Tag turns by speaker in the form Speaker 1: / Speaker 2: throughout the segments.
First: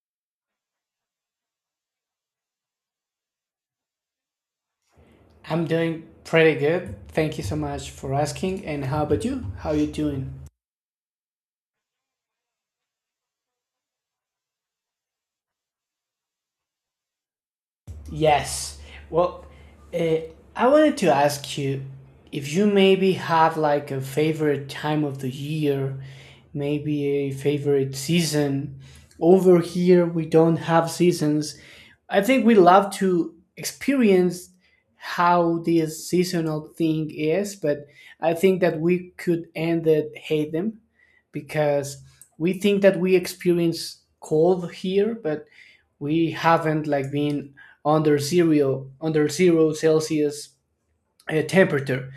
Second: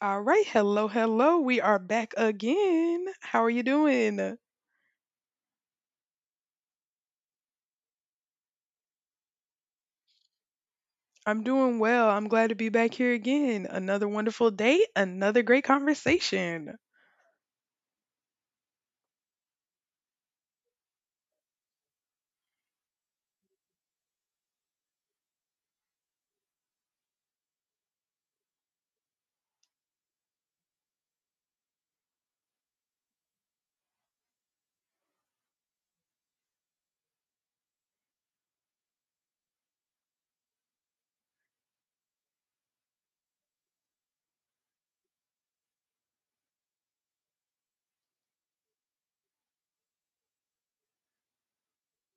Speaker 1: All right, hello, hello. We are back again. How are you doing?
Speaker 2: I'm doing pretty good. Thank you so much for asking. And how about you? How are you doing?
Speaker 1: I'm doing well. I'm glad to be back here again. Another wonderful day, another great conversation.
Speaker 2: Yes. Well, uh, I wanted to ask you if you maybe have like a favorite time of the year, maybe a favorite season. Over here, we don't have seasons. I think we love to experience how this seasonal thing is, but I think that we could end it hate them because we think that we experience cold here, but we haven't like been under zero celsius temperature,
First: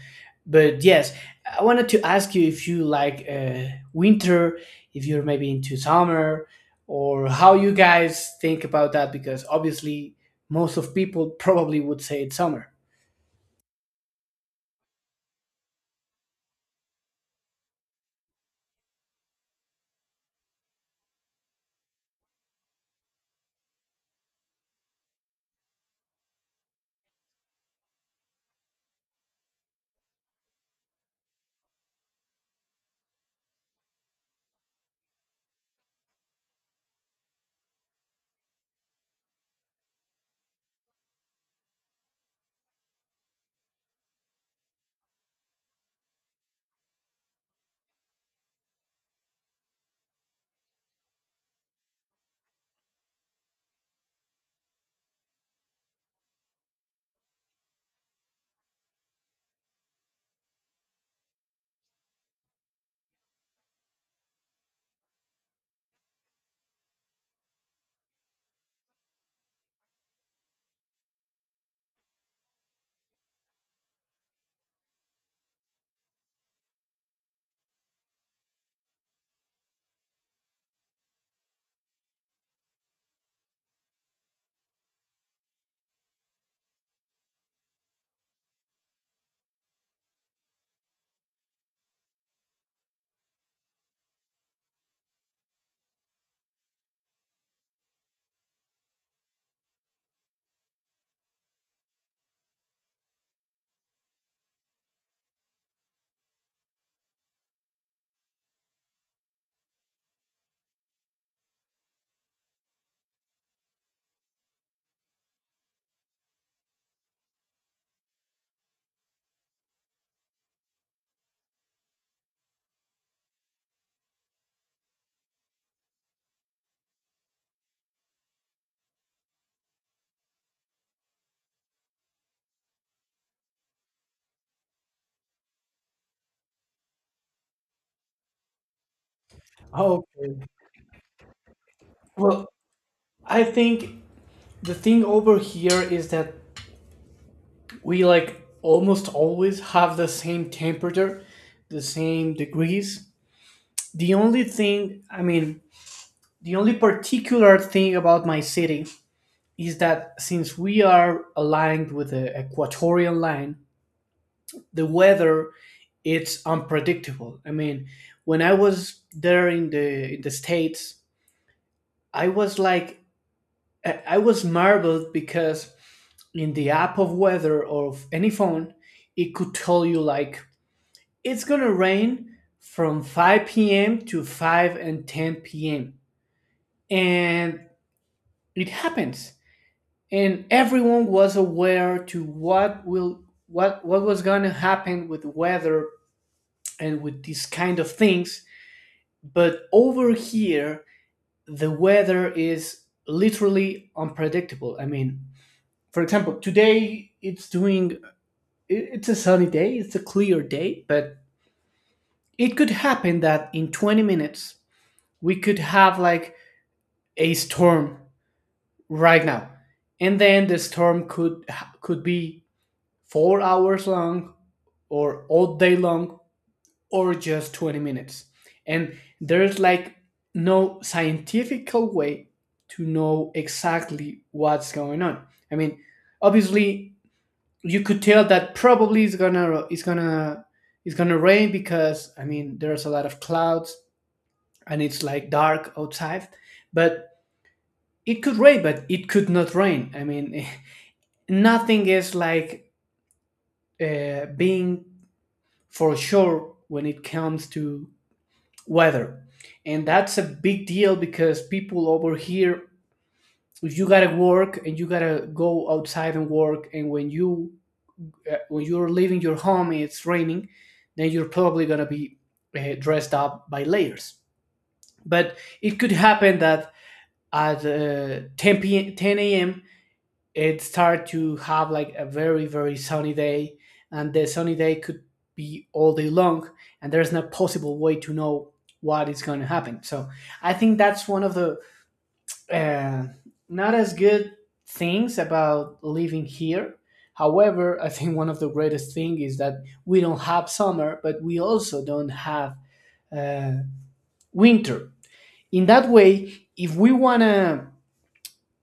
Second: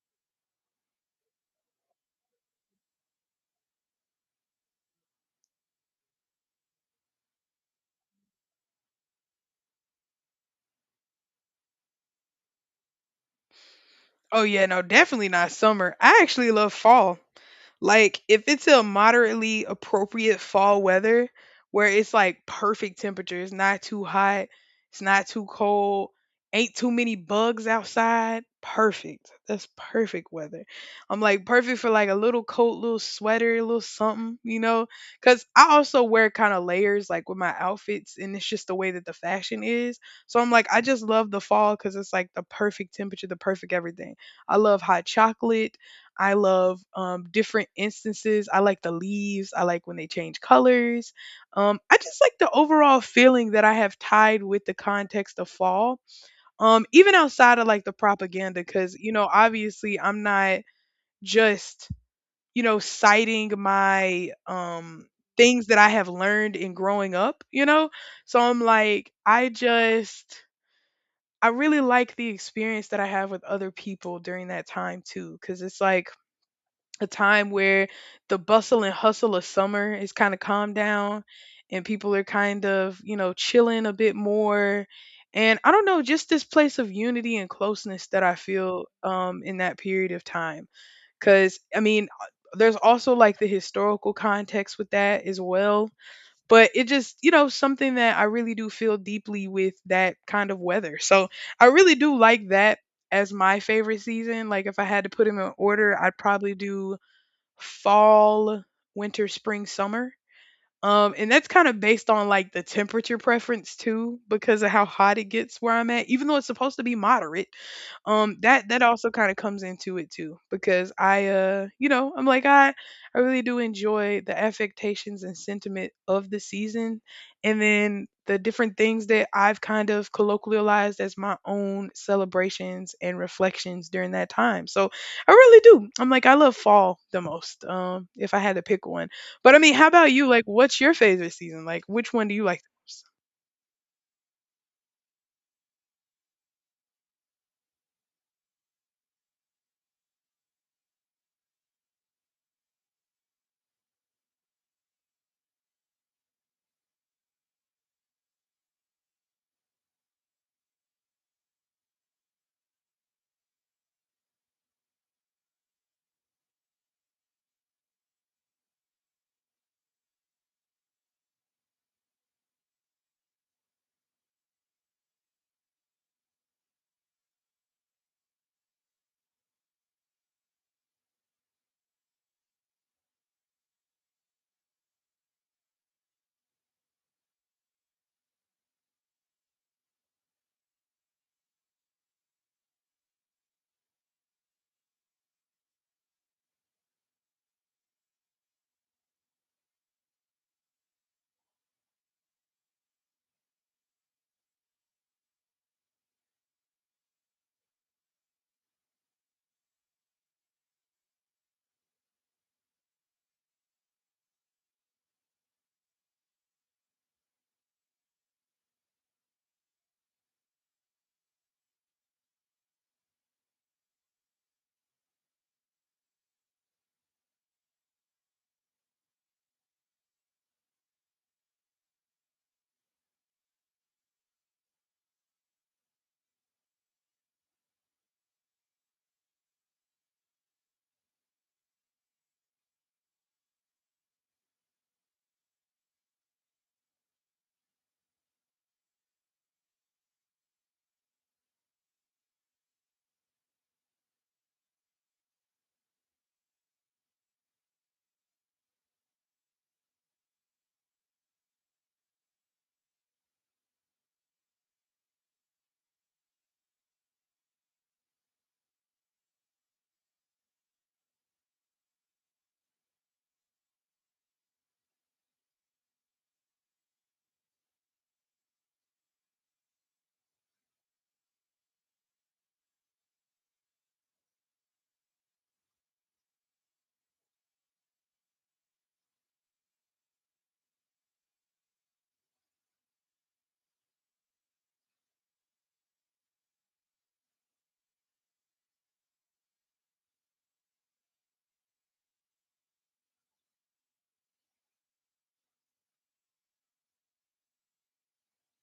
Speaker 2: but yes, I wanted to ask you if you like winter, if you're maybe into summer, or how you guys think about that, because obviously most of people probably would say it's summer.
Speaker 1: Oh, yeah, no, definitely not summer. I actually love fall. Like, if it's a moderately appropriate fall weather where it's like perfect temperature, it's not too hot, it's not too cold, ain't too many bugs outside, perfect. That's perfect weather. I'm like perfect for like a little coat, little sweater, a little something, you know? Cause I also wear kind of layers like with my outfits, and it's just the way that the fashion is. So I'm like, I just love the fall because it's like the perfect temperature, the perfect everything. I love hot chocolate. I love different instances. I like the leaves. I like when they change colors. I just like the overall feeling that I have tied with the context of fall, even outside of like the propaganda, because, you know, obviously I'm not just, you know, citing my things that I have learned in growing up, you know? So I'm like, I just. I really like the experience that I have with other people during that time too, because it's like a time where the bustle and hustle of summer is kind of calmed down and people are kind of, you know, chilling a bit more. And I don't know, just this place of unity and closeness that I feel in that period of time. Because, I mean, there's also like the historical context with that as well. But it just, you know, something that I really do feel deeply with that kind of weather. So I really do like that as my favorite season. Like, if I had to put them in order, I'd probably do fall, winter, spring, summer. And that's kind of based on like the temperature preference too, because of how hot it gets where I'm at, even though it's supposed to be moderate. That also kind of comes into it too, because I you know, I'm like, I really do enjoy the affectations and sentiment of the season, and then the different things that I've kind of colloquialized as my own celebrations and reflections during that time. So I really do, I'm like, I love fall the most. If I had to pick one. But I mean, how about you?
Speaker 2: Okay.
Speaker 1: Like, what's your favorite season? Like, which one do you
Speaker 2: Well,
Speaker 1: like the most?
Speaker 2: I think the thing over here is that we like almost always have the same temperature, the same degrees. The only thing, I mean, the only particular thing about my city is that since we are aligned with the equatorial line, the weather it's unpredictable. I mean, when I was there in the states, I was like I was marveled because in the app of weather of any phone, it could tell you like it's gonna rain from 5 p.m. to 5 and 10 p.m. And it happens. And everyone was aware to what will what was gonna happen with weather and with these kind of things. But over here, the weather is literally unpredictable. I mean, for example, today it's doing it's a sunny day, it's a clear day, but it could happen that in 20 minutes we could have like a storm right now, and then the storm could be 4 hours long, or all day long, or just 20 minutes, and there's like no scientific way to know exactly what's going on. I mean, obviously you could tell that probably it's gonna rain because I mean there's a lot of clouds and it's like dark outside, but it could rain, but it could not rain. I mean, nothing is like being for sure when it comes to weather. And that's a big deal because people over here, if you gotta work and you gotta go outside and work, and when you when you're leaving your home and it's raining, then you're probably gonna be dressed up by layers. But it could happen that at 10 p.m., 10 a.m., it started to have like a very sunny day, and the sunny day could be all day long, and there's no possible way to know what is going to happen. So I think that's one of the uh, not as good things about living here. However, I think one of the greatest thing is that we don't have summer, but we also don't have uh, winter. In that way, if we want to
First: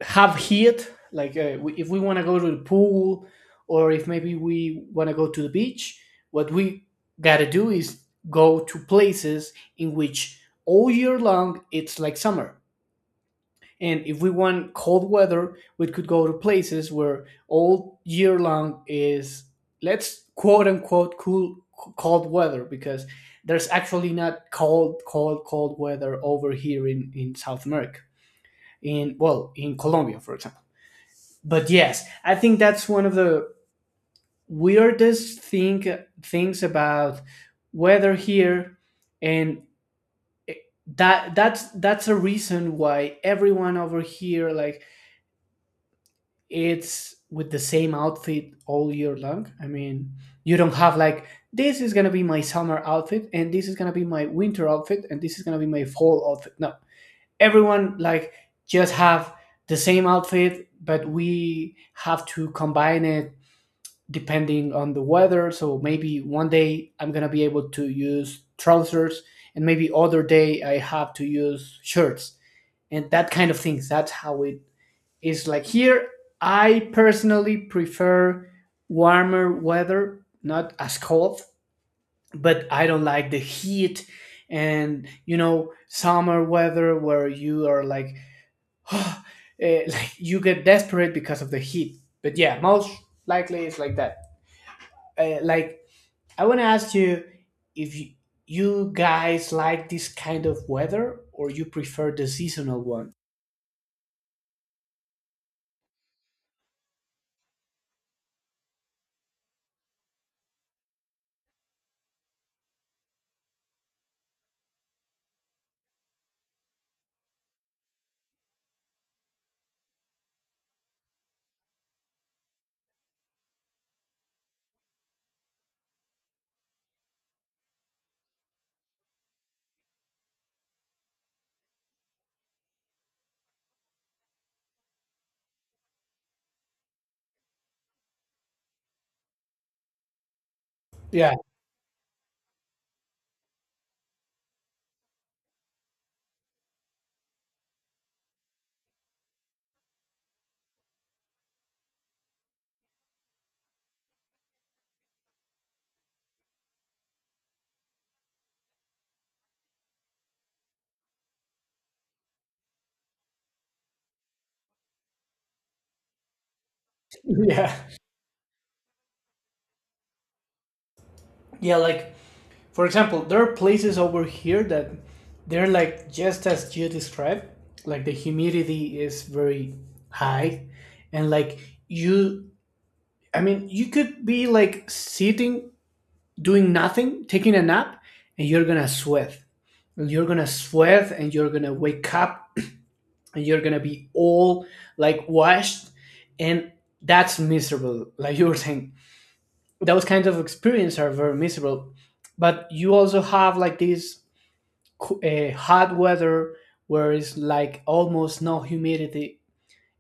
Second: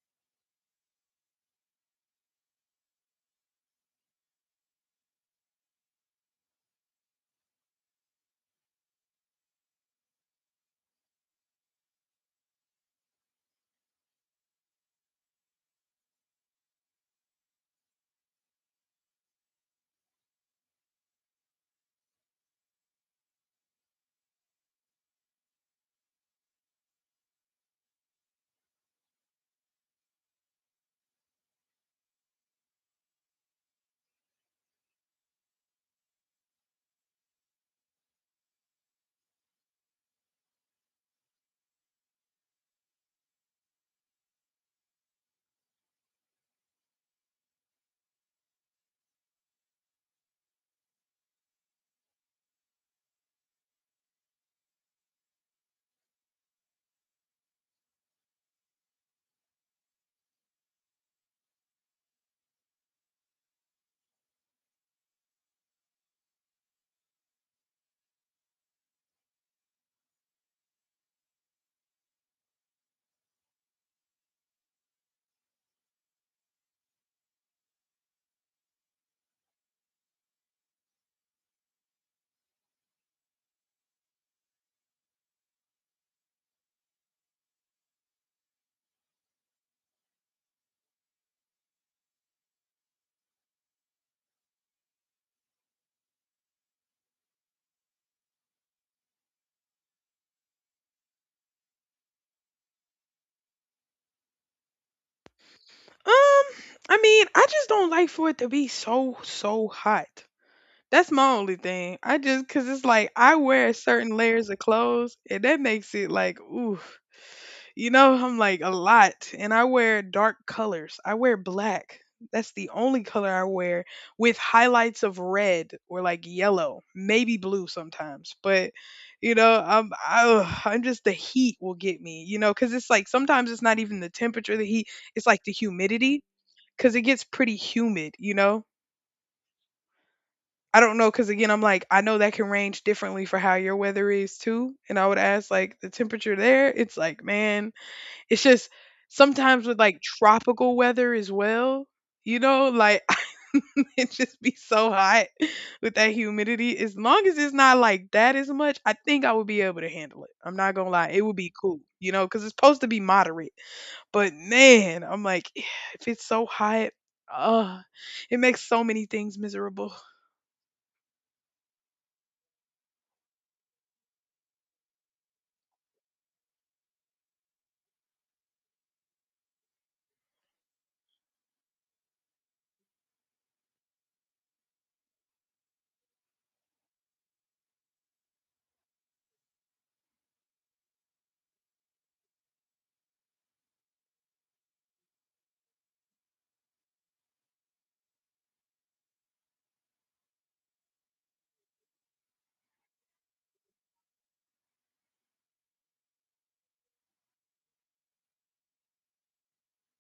Speaker 2: have heat like if we want to go to the pool, or if maybe we want to go to the beach, what we got to do is go to places in which all year long it's like summer. And if we want cold weather we could go to places where all year long is, let's quote unquote, cool cold weather, because there's actually not cold cold cold weather over here in South America, in, well, in Colombia, for example. But yes, I think that's one of the weirdest things about weather here, and that's a reason why everyone over here like it's with the same outfit all year long. I mean, you don't have like this is gonna be my summer outfit, and this is gonna be my winter outfit, and this is gonna be my fall outfit. No, everyone like just have the same outfit, but we have to combine it depending on the weather. So maybe one day I'm gonna be able to use trousers, and maybe other day I have to use shirts and that kind of things. That's how it is like here. I personally prefer warmer weather, not as cold, but I don't like the heat and you know summer weather where you are like, eh, like you get desperate because of the heat. But yeah, most likely it's like that. Like I want to ask you if you guys like this kind of weather or you prefer the seasonal one.
Speaker 1: um, I mean, I just don't like for it to be so hot. That's my only thing. I just cause it's like I wear certain layers of clothes and that makes it like ooh. You know, I'm like a lot, and I wear dark colors. I wear black. That's the only color I wear with highlights of red or like yellow, maybe blue sometimes. But you know, ugh, I'm just, the heat will get me, you know, cuz it's like sometimes it's not even the temperature, the heat, it's like the humidity, cuz it gets pretty humid, you know? I don't know, cause
Speaker 2: Yeah,
Speaker 1: again, I'm like, I know that can range differently for how your weather is too. And I would ask like the temperature there. It's like, man, it's just sometimes with like tropical weather as well, you know, like it just be so hot with that humidity. As long as it's not like that as much, I think I would be able to handle it. I'm not gonna lie, it would be cool, you know, cause it's supposed to be moderate. But man, I'm like, if it's so hot,
Speaker 2: yeah,
Speaker 1: uh, it makes so many things miserable.
Speaker 2: yeah. Like for example, there are places over here that they're like just as you described. Like the humidity is very high, and like you, I mean, you could be like sitting doing nothing, taking a nap, and you're gonna sweat. And you're gonna sweat, and you're gonna wake up, you're gonna be all like washed, and that's miserable. Like you were saying, those kinds of experiences are very miserable, but you also have like this hot weather where it's like almost no humidity,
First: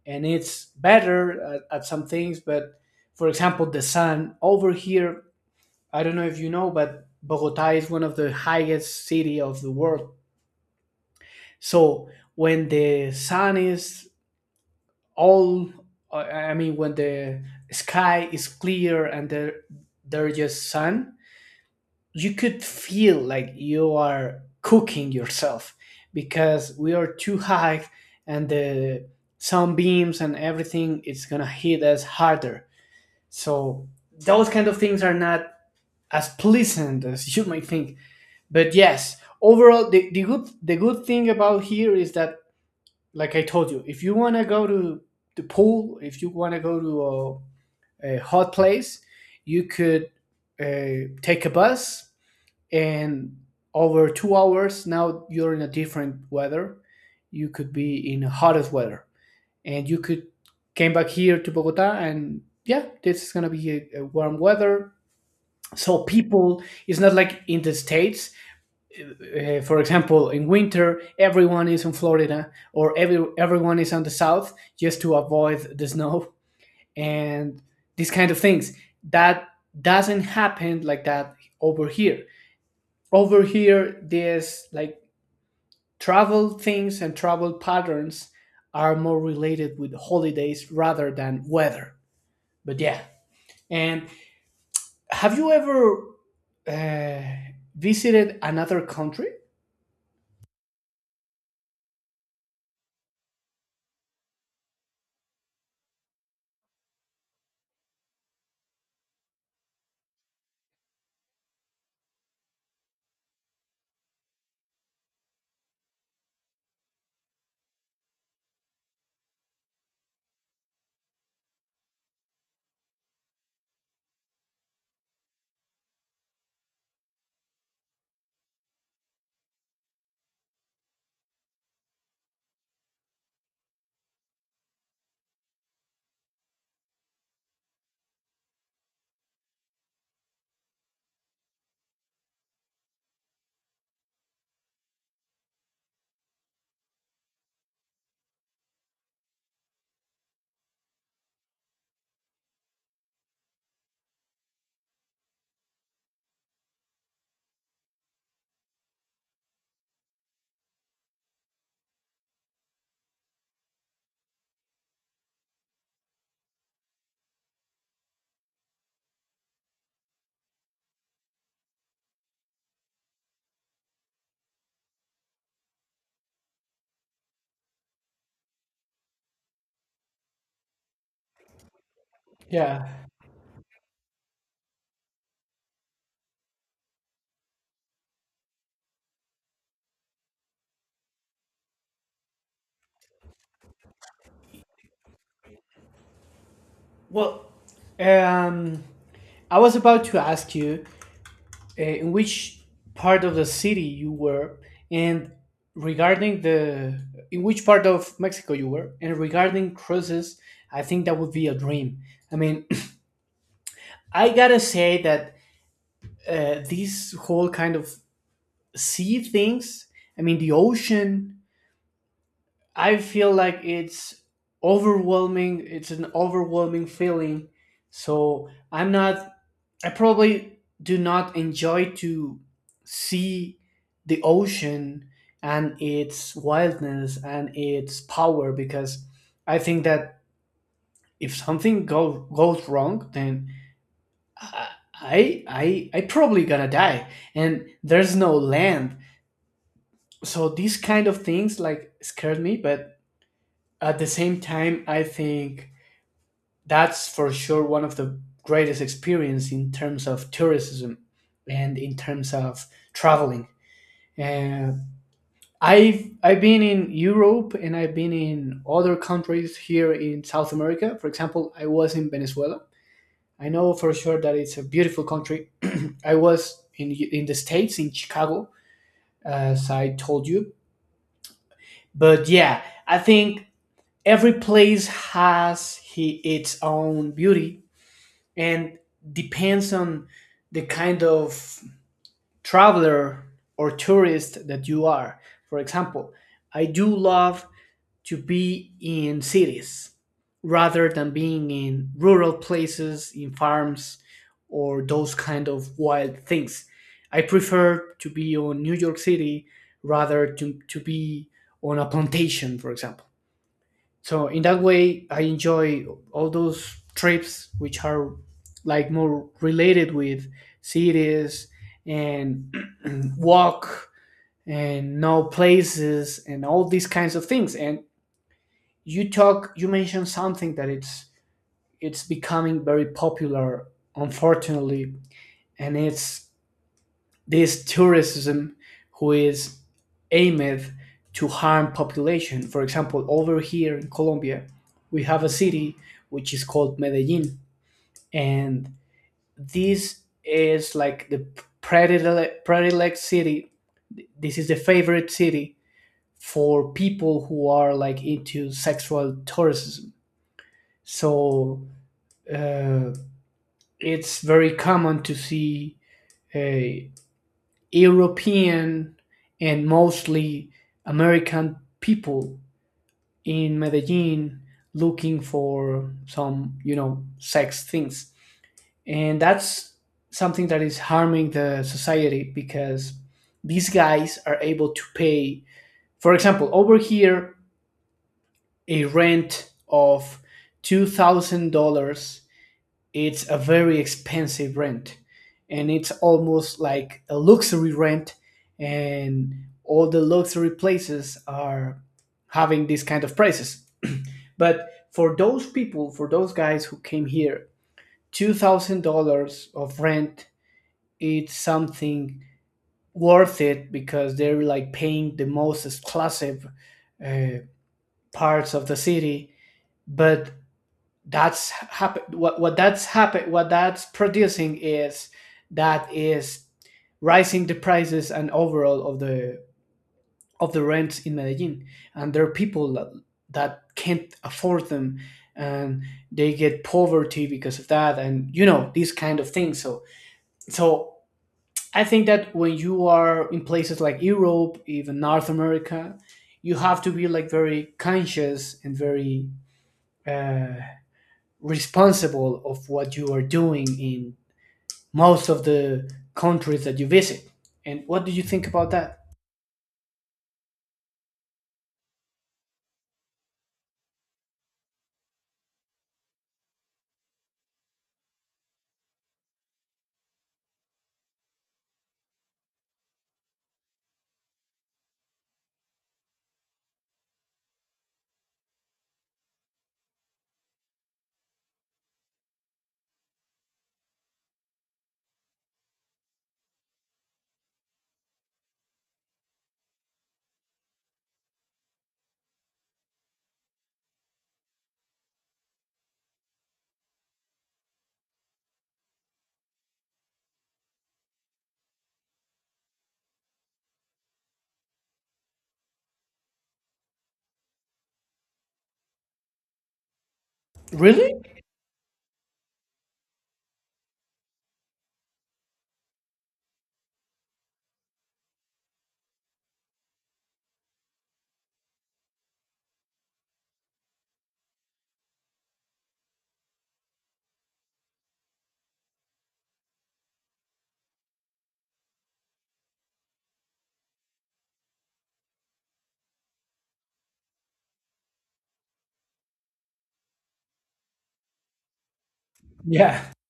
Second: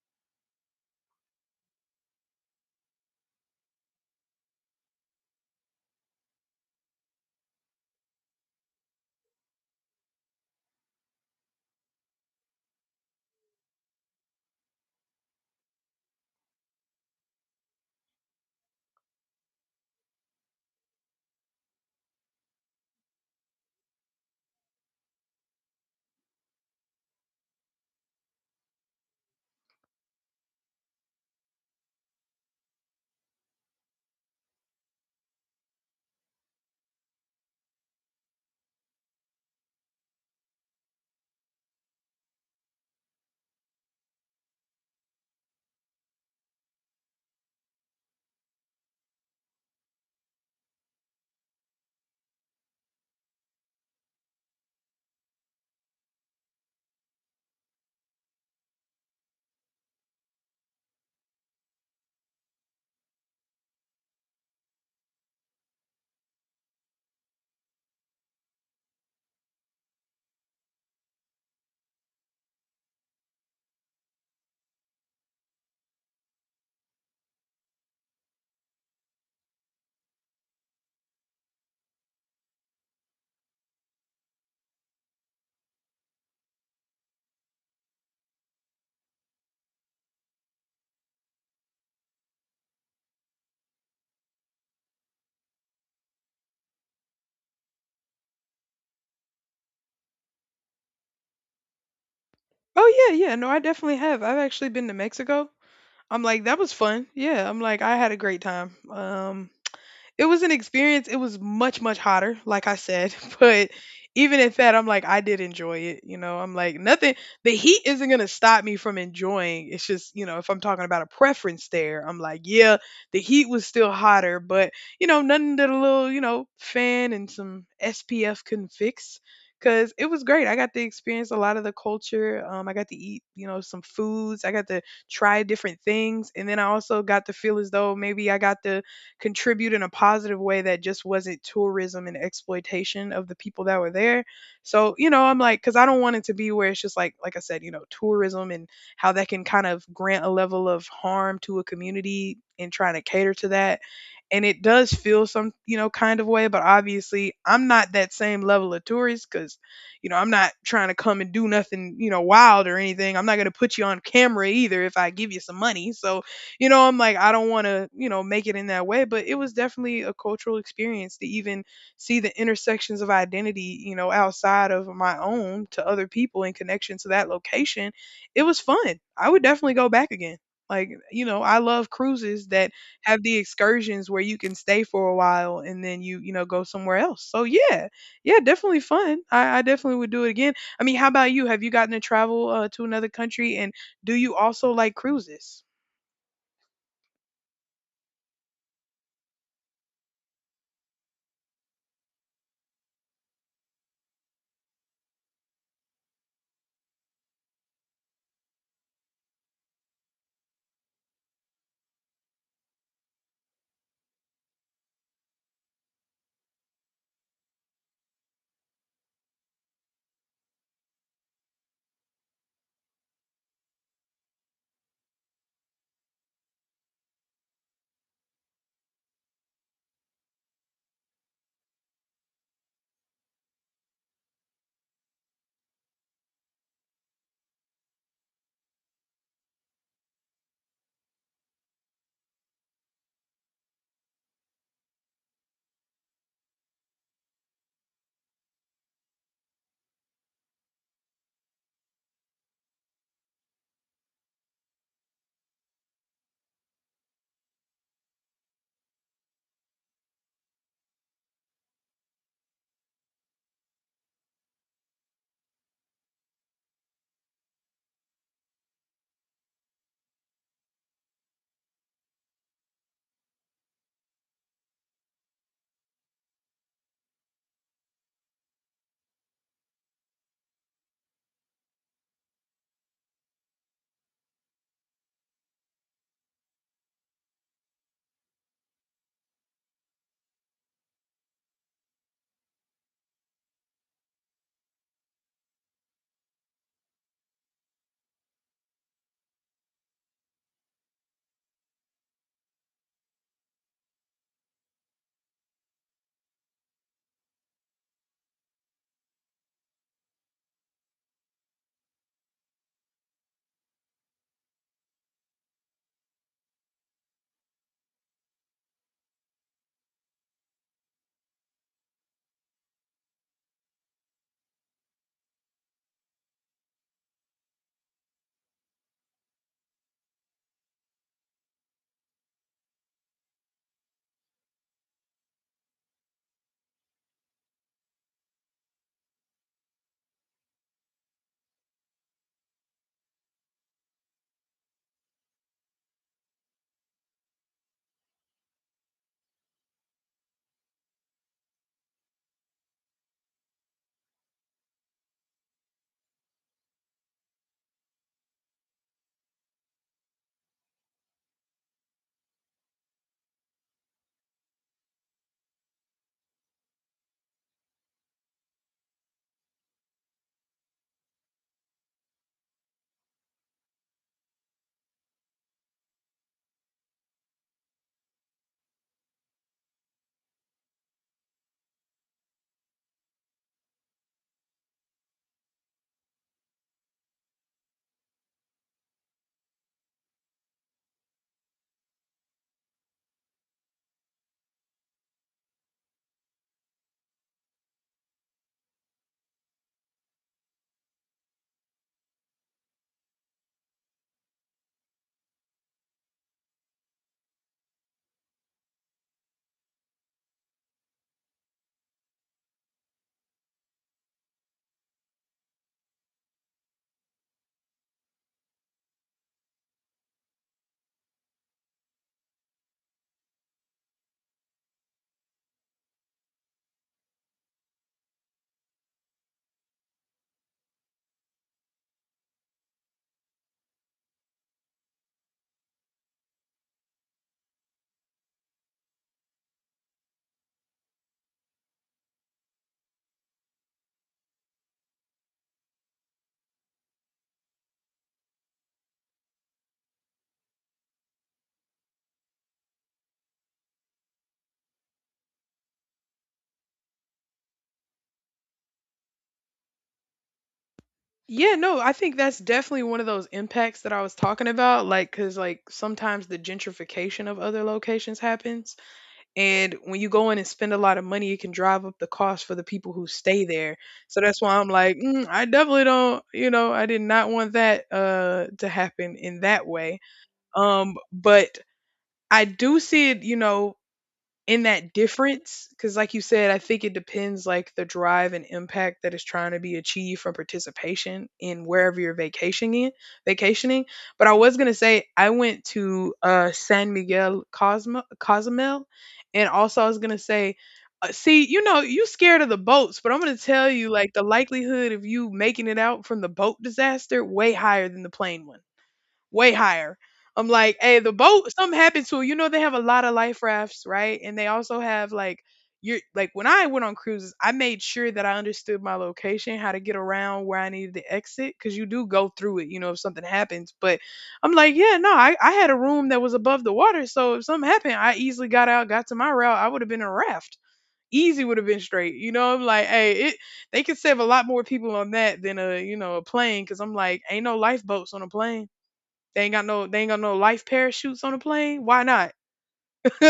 Speaker 2: and it's better at some things, but for example the sun over here, I don't know if you know, but Bogota is one of the highest city of the world. So when the sun is all i I mean when the sky is clear and there's just sun, you could feel like you are cooking yourself because we are too high, and the sunbeams and everything is gonna hit us harder. So those kind of things are not as pleasant as you might think. But yes, overall the good the good thing about here is that, like I told you, if you want to go to the pool, if you want to go to a hot place, you could take a bus and over 2 hours now you're in a different weather. You could be in the hottest weather and you could came back here to Bogota and yeah, this is gonna be a warm weather. So people, it's not like in the states, for example, in winter, everyone is in Florida or everyone is on the south just to avoid the snow and these kind of things. That doesn't happen like that over here. Over here, there's like travel things and travel patterns are more related with holidays rather than weather. But yeah. And have you ever uh, visited another country?
Speaker 1: Oh yeah, yeah. No, I definitely have. I've actually been to Mexico. I'm like, that was fun. Yeah, I'm like, I had a great time. It was an experience. It was much, much hotter, like I said. But even at that, I'm like, I did enjoy it. You know, I'm like, nothing, the heat isn't going to stop me from enjoying. It's just, you know, if I'm talking about a preference there, I'm like, yeah, the heat was still hotter, but, you know, nothing that a little, you know, fan and some SPF couldn't fix. Cause it was great. I got to experience a lot of the culture. I got to eat, you know, some foods. I got to try different things, and then I also got to feel as though maybe I got to contribute in a positive way that just wasn't tourism and exploitation of the people that were there. So, you know, I'm like, because I don't want it to be where it's just like I said, you know, tourism and how that can kind of grant a level of harm to a community and trying to cater to that. And it does feel some, you know, kind of way, but obviously I'm not that same level of tourist because, you know, I'm not trying to come and do nothing, you know, wild or anything. I'm not going to put you on camera either if I give you some money. So, you know, I'm like, I don't want to, you know, make it in that way, but it was definitely a cultural experience to even see the intersections of identity, you know, outside of my own to other people in connection to that location. It was fun. I would definitely go back again. Like, you know, I love cruises that
Speaker 2: Yeah.
Speaker 1: have the excursions where you can stay for a while and then you know, go somewhere else. So yeah, yeah, definitely fun. I definitely would do it again. I mean, how about you? Have you gotten to travel to another country, and do you also like cruises?
Speaker 2: Well, um, I was about to ask you in which part of the city you were, and regarding the in which part of Mexico you were, and regarding cruises, I think that would be a dream. I mean, I gotta say that these whole kind of sea things. I mean, the ocean. I feel like it's overwhelming. It's an overwhelming feeling. So I'm not. I probably do not enjoy to see the ocean and its wildness and its power, because I think that if something goes wrong, then I I probably gonna die. And there's no land, so these kind of things like scared me. But at the same time, I think that's for sure one of the greatest experience in terms of tourism and in terms of traveling. Uh, I've been in Europe and I've been in other countries here in South America. For example, I was in Venezuela. I know for sure that it's a beautiful country. I was in the states in Chicago, as I told you. But yeah, I think every place has its own beauty, and depends on the kind of traveler or tourist that you are. For example, I do love to be in cities rather than being in rural places, in farms, or those kind of wild things. I prefer to be on New York City rather to be on a plantation, for example. So in that way I enjoy all those trips which are like more related with cities and walk and know places and all these kinds of things. And you talk, you mentioned something that it's becoming very popular, unfortunately, and it's this tourism who is aimed to harm population. For example, over here in Colombia, we have a city which is called Medellin, and this is like the predilect city. This is the favorite city for people who are like into sexual tourism. So uh, it's very common to see uh, European and mostly American people in Medellin looking for some, you know, sex things. And that's something that is harming the society, because these guys are able to pay, for example, over here, a rent of $2,000. It's a very expensive rent, and it's almost like a luxury rent, and all the luxury places are having these kind of prices. But for those people, for those guys who came here, $2,000 of rent it's something worth it, because they're like paying the most exclusive uh, parts of the city. But that's happen what that's happen what that's producing is that is rising the prices and overall of the rents in Medellin, and there are people that can't afford them, and they get poverty because of that, and you know these kind of things. So I think that when you are in places like Europe, even North America, you have to be like very conscious and very uh, responsible of what you are doing in most of the countries that you visit. And what do you think about that?
Speaker 1: Yeah, no, I think that's definitely one of those impacts that I was talking about. Like, cause like sometimes the gentrification of other locations happens. And when you go in and spend a lot of money, it can drive up the cost for the people who stay there. So that's why I'm like, mm, I definitely don't, you know, I did not want that to happen in that way. But I do see it, you know, in that difference because like you said, I think it depends like the drive and impact that is trying to be achieved from participation in wherever you're vacationing. But I was going to say, I went to San Miguel Cozumel, and also I was going to say, see, you know, you scared of the boats, but I'm going to tell you, like, the likelihood of you making it out from the boat disaster way higher than the plane one. Way higher. I'm like, hey, the
Speaker 2: Really?
Speaker 1: boat, something happened to it. You know, they have a lot of life rafts, right? And they also have like, you're like, when I went on cruises, I made sure that I understood my location, how to get around where I needed to exit, because you do go through it, you know, if something happens. But I'm like, yeah, no, I had a room that was above the water, so if something happened, I easily got out, got to my route, I would have been a raft. Easy would have been straight, you know. I'm like, hey, it, they could save a lot more people on that than a, you know, a plane, because I'm like, ain't no lifeboats on a plane. They ain't got no, they ain't got no life parachutes on the plane. Why not?
Speaker 2: Yeah.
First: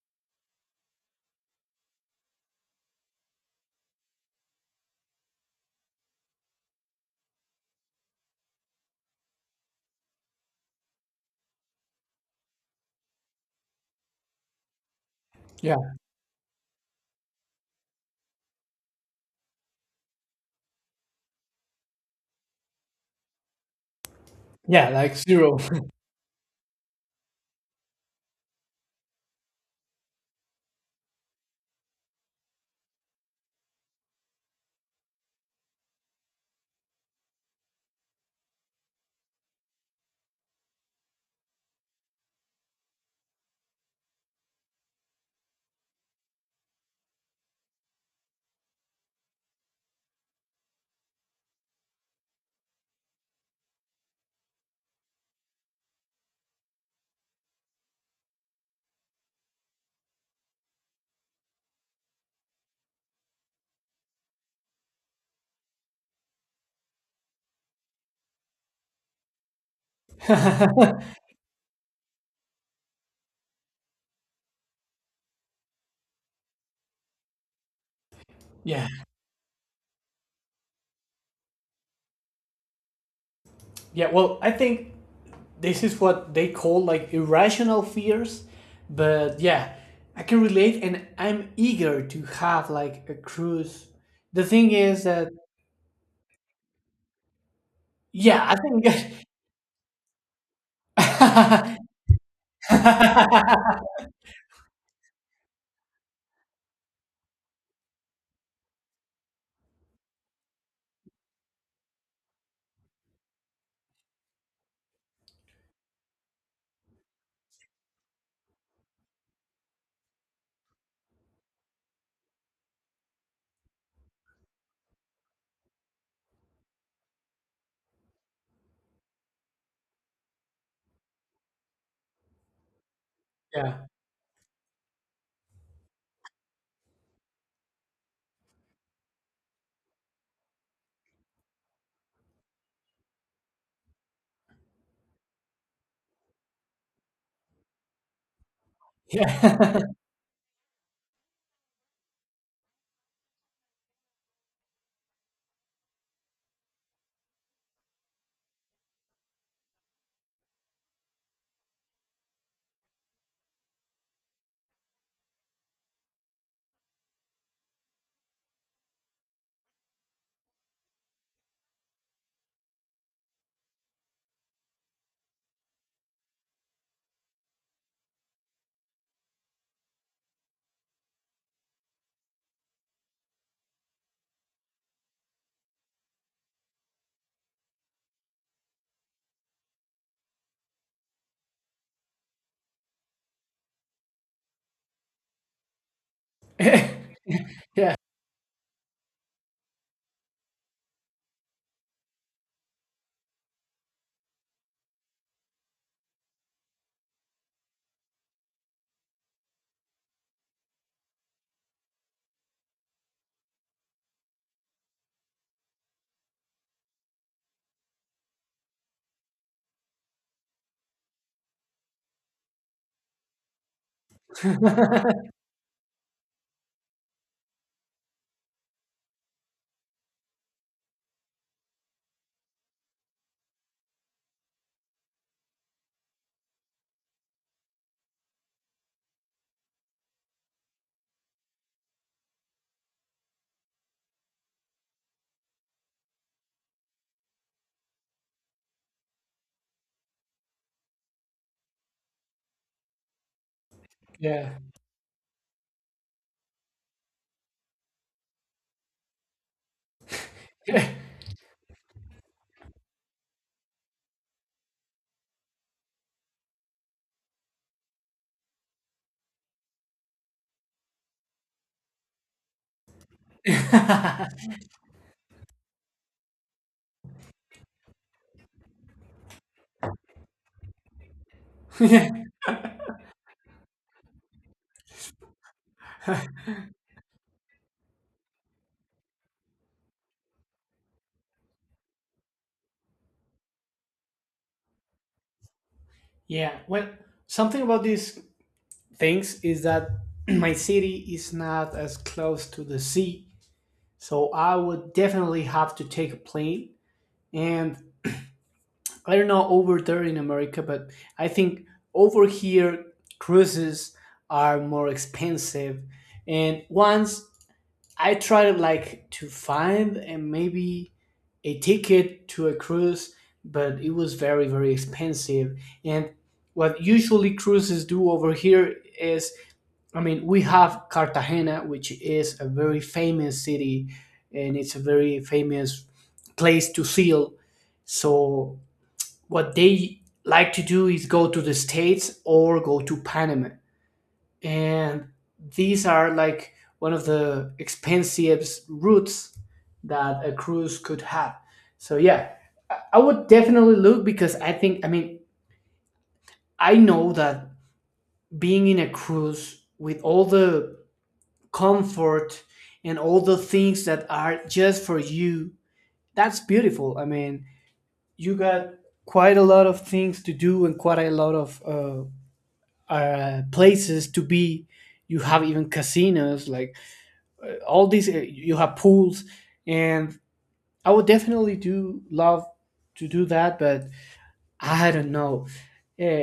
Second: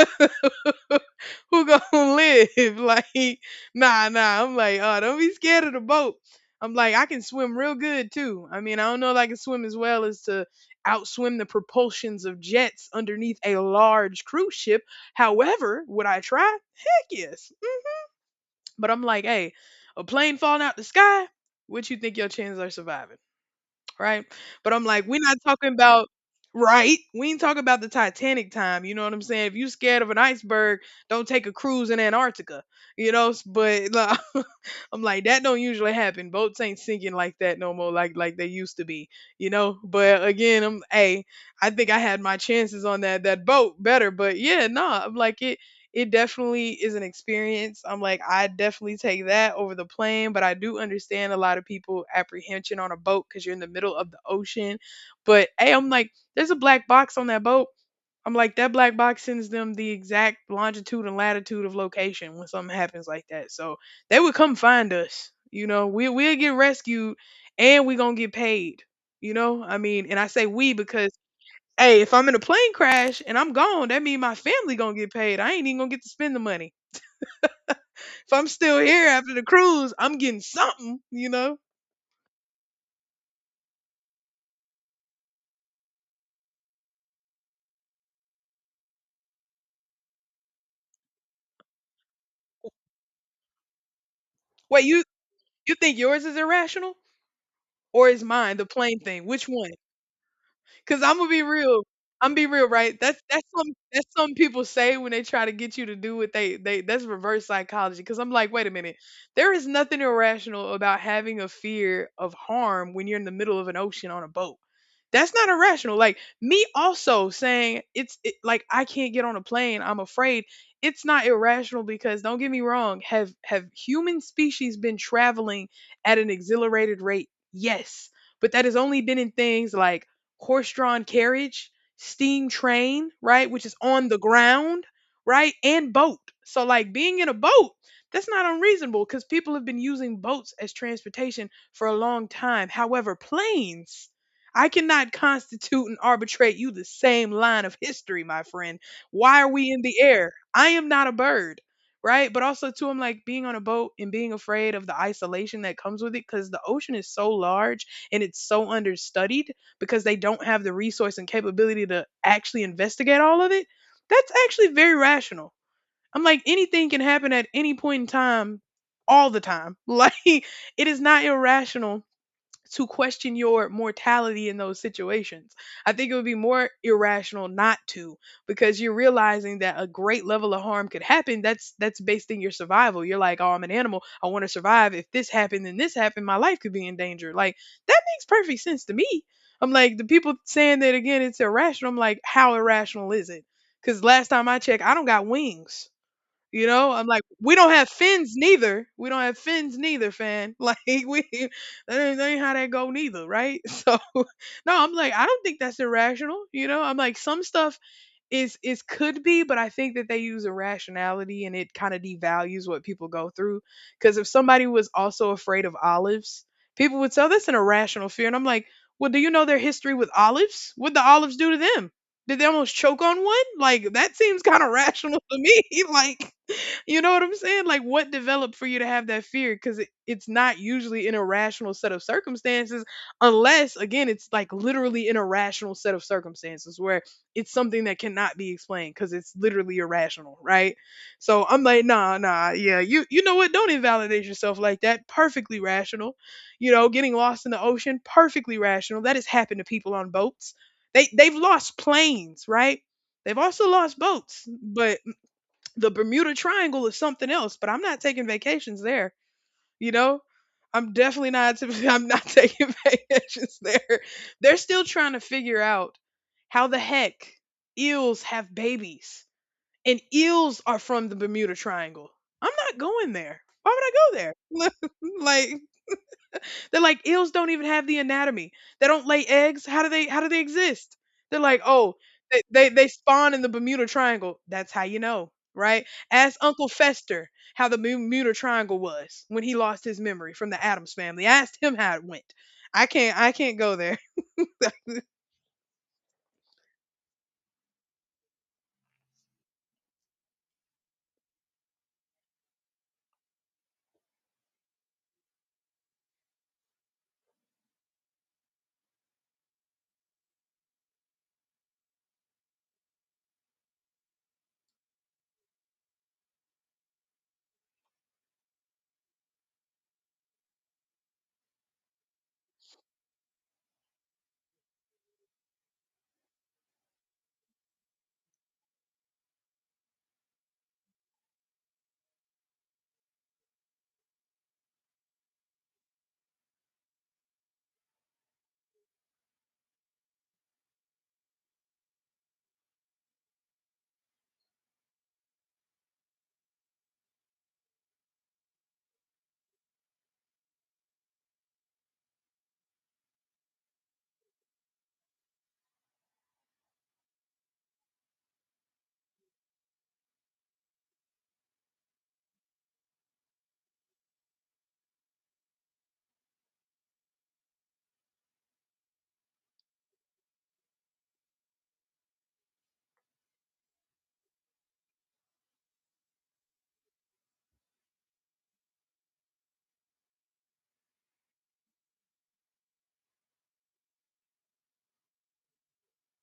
Speaker 1: Who gonna live? Like, nah, nah. I'm like, oh, don't be scared of the boat. I'm like, I can swim real good too. I mean, I don't know if I can swim as well as to outswim the propulsions of jets underneath a large cruise ship.
Speaker 2: Yeah.
Speaker 1: However, would I try? Heck yes. But I'm like, hey, a plane falling out the sky, what you think your chances are surviving, right? But I'm
Speaker 2: Yeah,
Speaker 1: like,
Speaker 2: like
Speaker 1: we're not
Speaker 2: zero.
Speaker 1: talking about, right. We ain't talking about the Titanic time. You know what I'm saying? If you scared of an iceberg, don't take a cruise in Antarctica. You know, S- but like, I'm like, that don't usually happen. Boats ain't sinking like that no more, like they used to be. You know, but again, I'm hey, I think I had my chances on that boat better, but yeah, nah, I'm like it. It definitely is an experience. I'm like, I definitely take that over the plane, but I do understand a lot of people apprehension on a boat because you're in the middle of the ocean. But hey, I'm like, there's a black box on that boat. I'm like, that black box sends them the exact longitude and latitude of location when something happens like that. So they would come find us. You know, we'll get rescued and we're gonna get paid. You know, I mean, and I say we because hey, if I'm in a plane crash and I'm gone, that means my family gonna get paid. I ain't even gonna get to spend the money. If I'm still
Speaker 2: yeah.
Speaker 1: here after the cruise, I'm getting something, you know.
Speaker 2: Yeah, well, I think this is what they call like irrational fears, but yeah, I can relate and I'm eager to have like a cruise. The thing
Speaker 1: Wait, you
Speaker 2: is that
Speaker 1: you think yours is irrational, or is
Speaker 2: yeah,
Speaker 1: mine
Speaker 2: I
Speaker 1: the
Speaker 2: think
Speaker 1: plane thing? Which one? Cause I'm gonna be real. I'm be real, right? That's some people say when they try to get you to do what they that's reverse psychology. Cause I'm like, wait a minute, there is nothing irrational about having a fear of harm when you're in the middle of an ocean on a boat. That's not irrational. Like me also saying it's it, like I can't get on a plane. I'm afraid. It's not irrational because don't get me wrong. Have human species been traveling at an exhilarated rate? Yes, but that has only been in things like horse-drawn carriage, steam train, right, which is
Speaker 2: yeah.
Speaker 1: on the ground, right, and boat. So like being in a boat, that's not unreasonable because people have been using boats as transportation for a long time. However, planes, I cannot constitute and arbitrate you the same line of history, my friend. Why are we in
Speaker 2: Yeah.
Speaker 1: the air? I am not a bird. Right. But also, too, I'm like being on a boat and being afraid of the isolation that comes with it because the ocean is so large and it's so understudied because they don't have the resource and capability to actually investigate all of it, that's actually very rational. I'm like, anything can happen at any point in time, all the time. Like, it is not irrational to question your mortality in those situations. I think it would be more irrational not to because you're realizing that a great level of harm could happen. That's based in your survival. You're like, "Oh, I'm an animal. I want to survive. If this happened and this happened, my life could be in danger." Like that makes perfect sense to me. I'm like, the people saying that again, it's irrational. I'm like, how irrational is it? Cuz last time I checked, I don't got wings. You know, I'm like, we don't have
Speaker 2: yeah.
Speaker 1: fins neither. We don't have fins neither, fan. Like we, that ain't how that go neither, right? So, no, I'm like, I don't think that's irrational. You know, I'm like, some stuff is could be, but I think that they use irrationality and it kind of devalues what people go through. Because if somebody was also afraid of olives, people would say, "Oh, that's an irrational fear," and I'm like, well, do you know their history with olives? What the olives do to them? Did they almost choke on one? Like that seems kind of rational to me. Like, you know what I'm saying? Like, what developed for you to have that fear? Because it, it's not usually an irrational set of circumstances, unless again, it's like literally an irrational set of circumstances where it's something that cannot be explained because it's literally irrational, right? So I'm like, nah, nah, yeah, you know what? Don't invalidate yourself like that. Perfectly rational. You know, getting lost in the ocean, perfectly rational. That has happened to people on boats. They've lost planes, right? They've also lost boats,
Speaker 2: yeah.
Speaker 1: but the Bermuda Triangle is something else. But I'm not taking vacations there. You know? I'm definitely not. I'm not taking vacations there. They're still trying to figure out how the heck eels have babies. And eels are from the Bermuda Triangle. I'm not going there. Why would I go there? Like, they're like, eels don't even have the anatomy. They don't lay eggs. How do they exist? They're like, "Oh,
Speaker 2: yeah.
Speaker 1: they spawn in the Bermuda Triangle." That's how you know, right? Ask Uncle Fester how the Bermuda Triangle was when he lost his memory from the Adams family. Ask him how it went. I can't go there.
Speaker 2: Yeah. Well, something about these things is that my city is not as close to the sea. So I would definitely have to take a plane. And I don't know over there in America, but I think over here cruises are more expensive. And once I try like to find and maybe a ticket to a cruise, but it was very very expensive. And what usually cruises do over here is, I mean, we have Cartagena, which is a very famous city, and it's a very famous place to sail. So what they like to do is go to the States or go to Panama, and these are like one of the expensive routes that a cruise could have. So yeah, I would definitely look, because I think, I mean, I know that being in a cruise with all the comfort and all the things that are just for you, that's beautiful. I mean, you got quite a lot of things to do and quite a lot of places to be. You have even casinos, like all these eh, you have pools, and I would definitely do love to do that. But I don't know, uh,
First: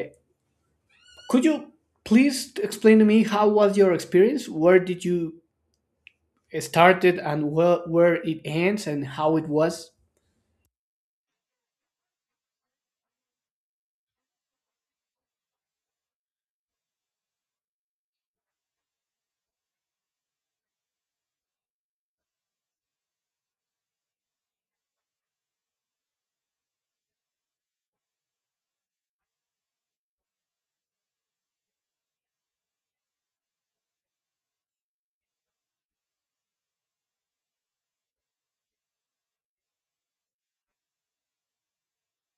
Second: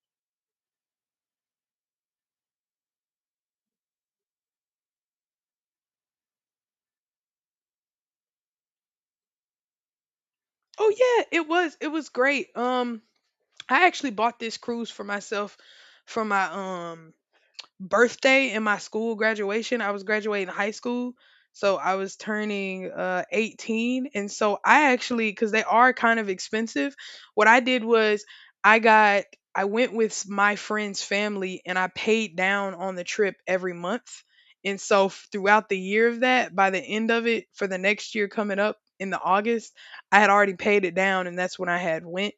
Speaker 2: could you please explain to me how was your experience, where did you start it and where it ends and how it was.
Speaker 1: Oh yeah, it was great. I actually bought this cruise for myself from my um birthday and my school graduation. I was graduating high school, so I was turning 18. And so I actually, cuz they are kind of expensive, what I did was I got, I went with my friend's family and I paid down on the trip every month. And so throughout the year of that, by the end of it, for the next year coming up in the August, I had already paid it down and that's when I had went.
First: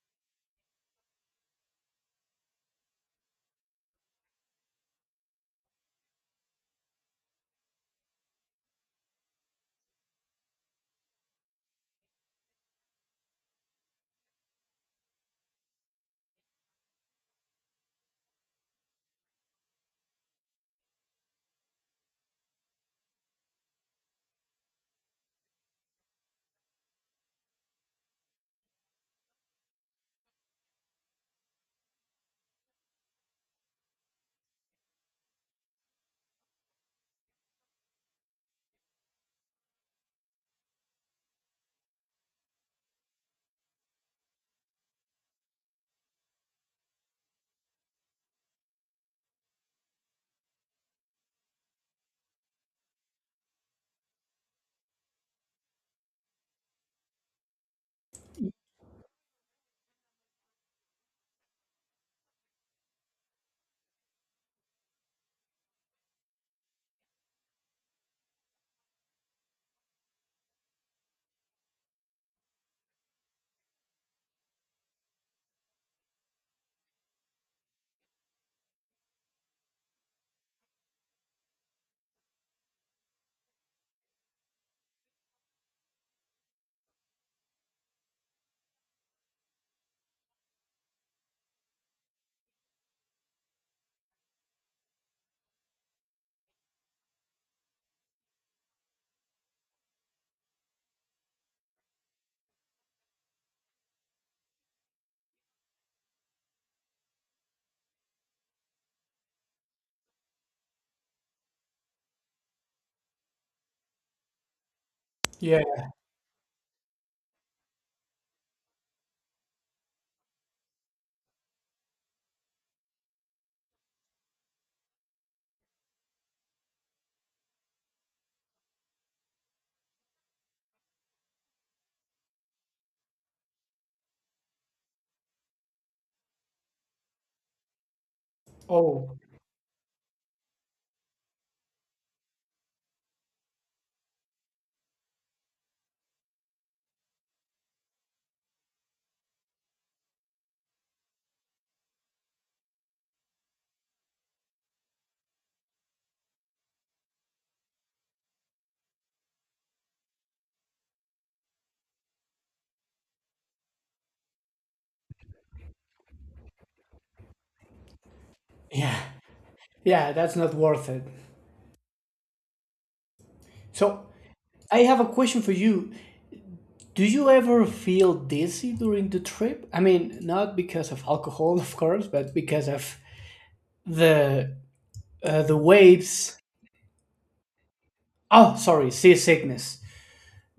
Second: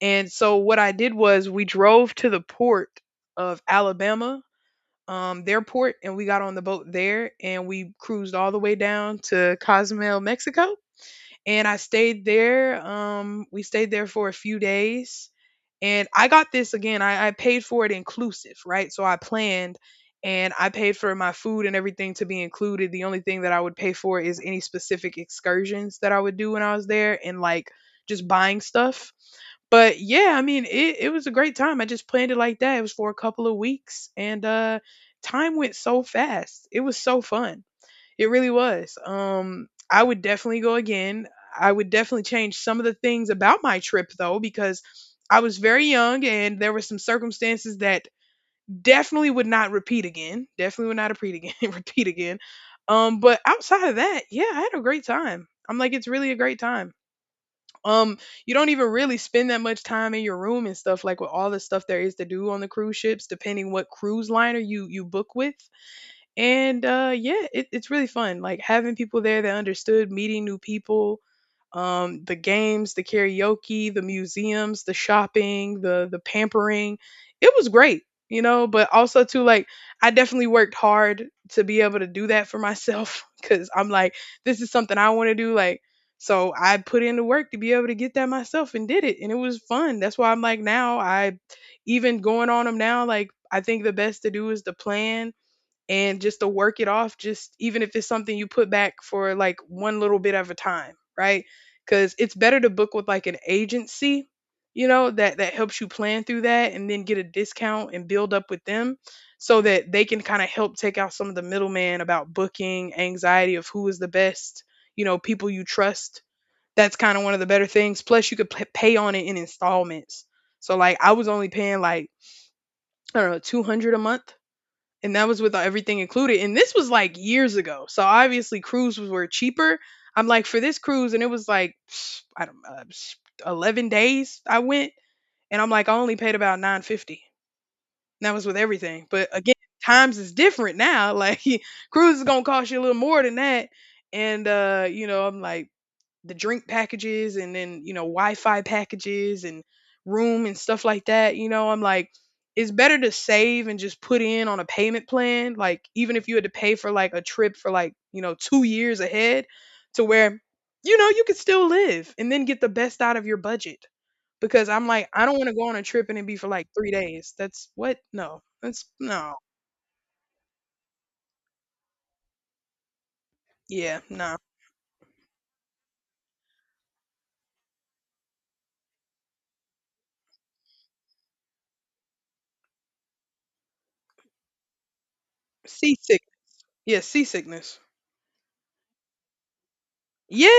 Speaker 1: And so what I did was we drove to the port of Alabama, their port, and we got on the boat there, and we cruised all the way down to Cozumel, Mexico. And I stayed there. We stayed there for a few days, and I got this again. I paid for it inclusive, right? So I planned, and I paid for my food and everything to be included. The only thing that I would pay for is any specific excursions that I would do when I was there, and like just buying stuff. But yeah, I mean, it was a great time. I just planned it like that. It was for a couple of weeks, and time went so fast. It was so fun. It really was. I would definitely go again. I would definitely change some of the things about my trip though, because I was very young and there were some circumstances that definitely would not repeat again. Definitely would not repeat again. Repeat again. But outside of that, yeah, I had a great time. I'm like, it's really a great time. um you don't even really spend that much time in your room and stuff, like with all the stuff there is to do on the cruise ships depending what cruise liner you book with. And yeah, it, it's really fun, like having people there that understood, meeting new people. The games, the karaoke, the museums, the shopping, the pampering. It was great. You know, but also too, like I definitely worked hard to be able to do that for myself. Because I'm like, this is something I want to do. Like, so I put in the work to be able to get that myself and did it, and it was fun. That's why I'm like, now I, even going on them now, like I think the best to do is to plan and just to work it off, just even if it's something you put back for like one little bit at a time, right? Because it's better to book with like an agency, you know, that helps you plan through that and then get a discount and build up with them, so that they can kind of help take out some of the middleman about booking anxiety of who is the best, you know, people you
Speaker 2: Yeah.
Speaker 1: trust. That's kind of one of the better things. Plus you could pay on it in installments. So like I was only paying like, I don't know, 200 a month, and that was with everything included. And this was like years ago, so obviously cruises were cheaper. I'm like, for this cruise, and it was like I don't 11 days I went, and I'm like, I only paid about 950. And that was with everything,
Speaker 2: Oh
Speaker 1: but again, times is different now. Like, cruise is gonna cost you a little more than that, and you know, I'm like the drink packages and then, you know, Wi-Fi packages and room and stuff like that, you know, I'm like it's better to save and just put in on a payment plan, like even if you had to pay for like a trip for like, you know, 2 years ahead, to where, you know, you could still live and then get the best out of your budget, because I'm like, I don't want to go on a trip and it be for like 3 days. That's what? No. That's
Speaker 2: yeah.
Speaker 1: no.
Speaker 2: Yeah, that's not worth it.
Speaker 1: Yeah,
Speaker 2: So
Speaker 1: no.
Speaker 2: I have a question for you. Do you ever feel dizzy during the trip? I mean, not because of alcohol of course, but because of the the
Speaker 1: Seasick.
Speaker 2: waves.
Speaker 1: Yeah, seasickness.
Speaker 2: Oh, sorry, seasickness.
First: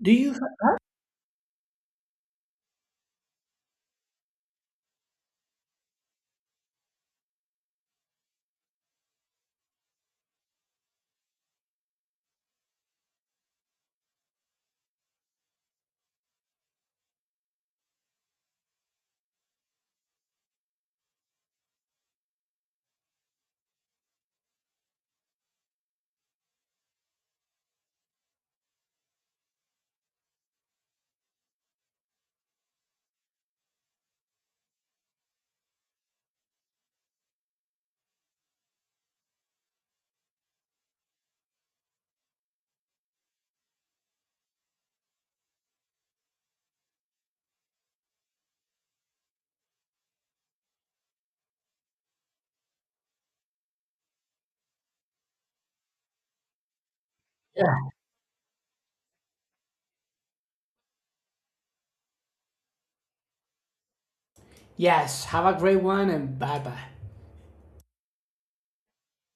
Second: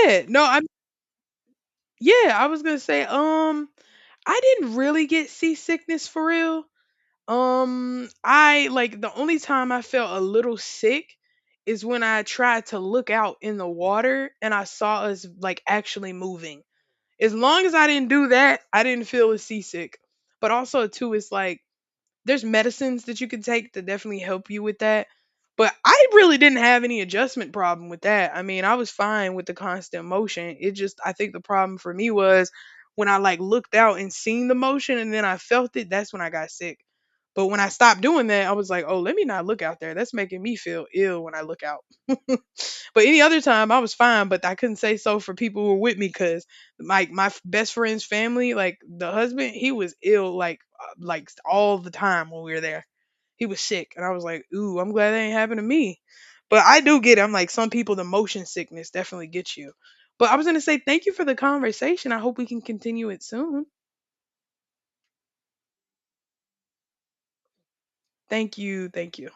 Speaker 2: Do you?
Speaker 1: no, I'm, yeah, I was going to say, I didn't really get seasickness for real. I, like, the only time I felt a little sick is when I tried to look out in the water and I saw us like actually moving. As long as I didn't do that, I didn't feel as seasick. But also too, it's like there's medicines that you can take to definitely help you with that. But I really didn't have any adjustment problem with that. I mean, I was fine with the constant motion. It just, I think the problem for me was when I like looked out and seen the motion and then I felt it, that's when I got sick. But when I stopped doing that, I was like, "Oh, let me not look out there. That's making me feel ill when I look out." But any other time, I was fine, but I couldn't say so for people who were with me because, like, my best friend's family, like the husband, he was ill, like all the time when we were there. He was sick, and I was like, "Ooh, I'm glad that ain't happened to me." But I do get it. I'm like, some
Speaker 2: Yeah.
Speaker 1: people, the motion sickness definitely gets you. But I was gonna say, thank you for the conversation. I hope we can continue it soon.
Speaker 2: Yes. Have a great one and bye bye.
Speaker 1: Thank you. Thank you.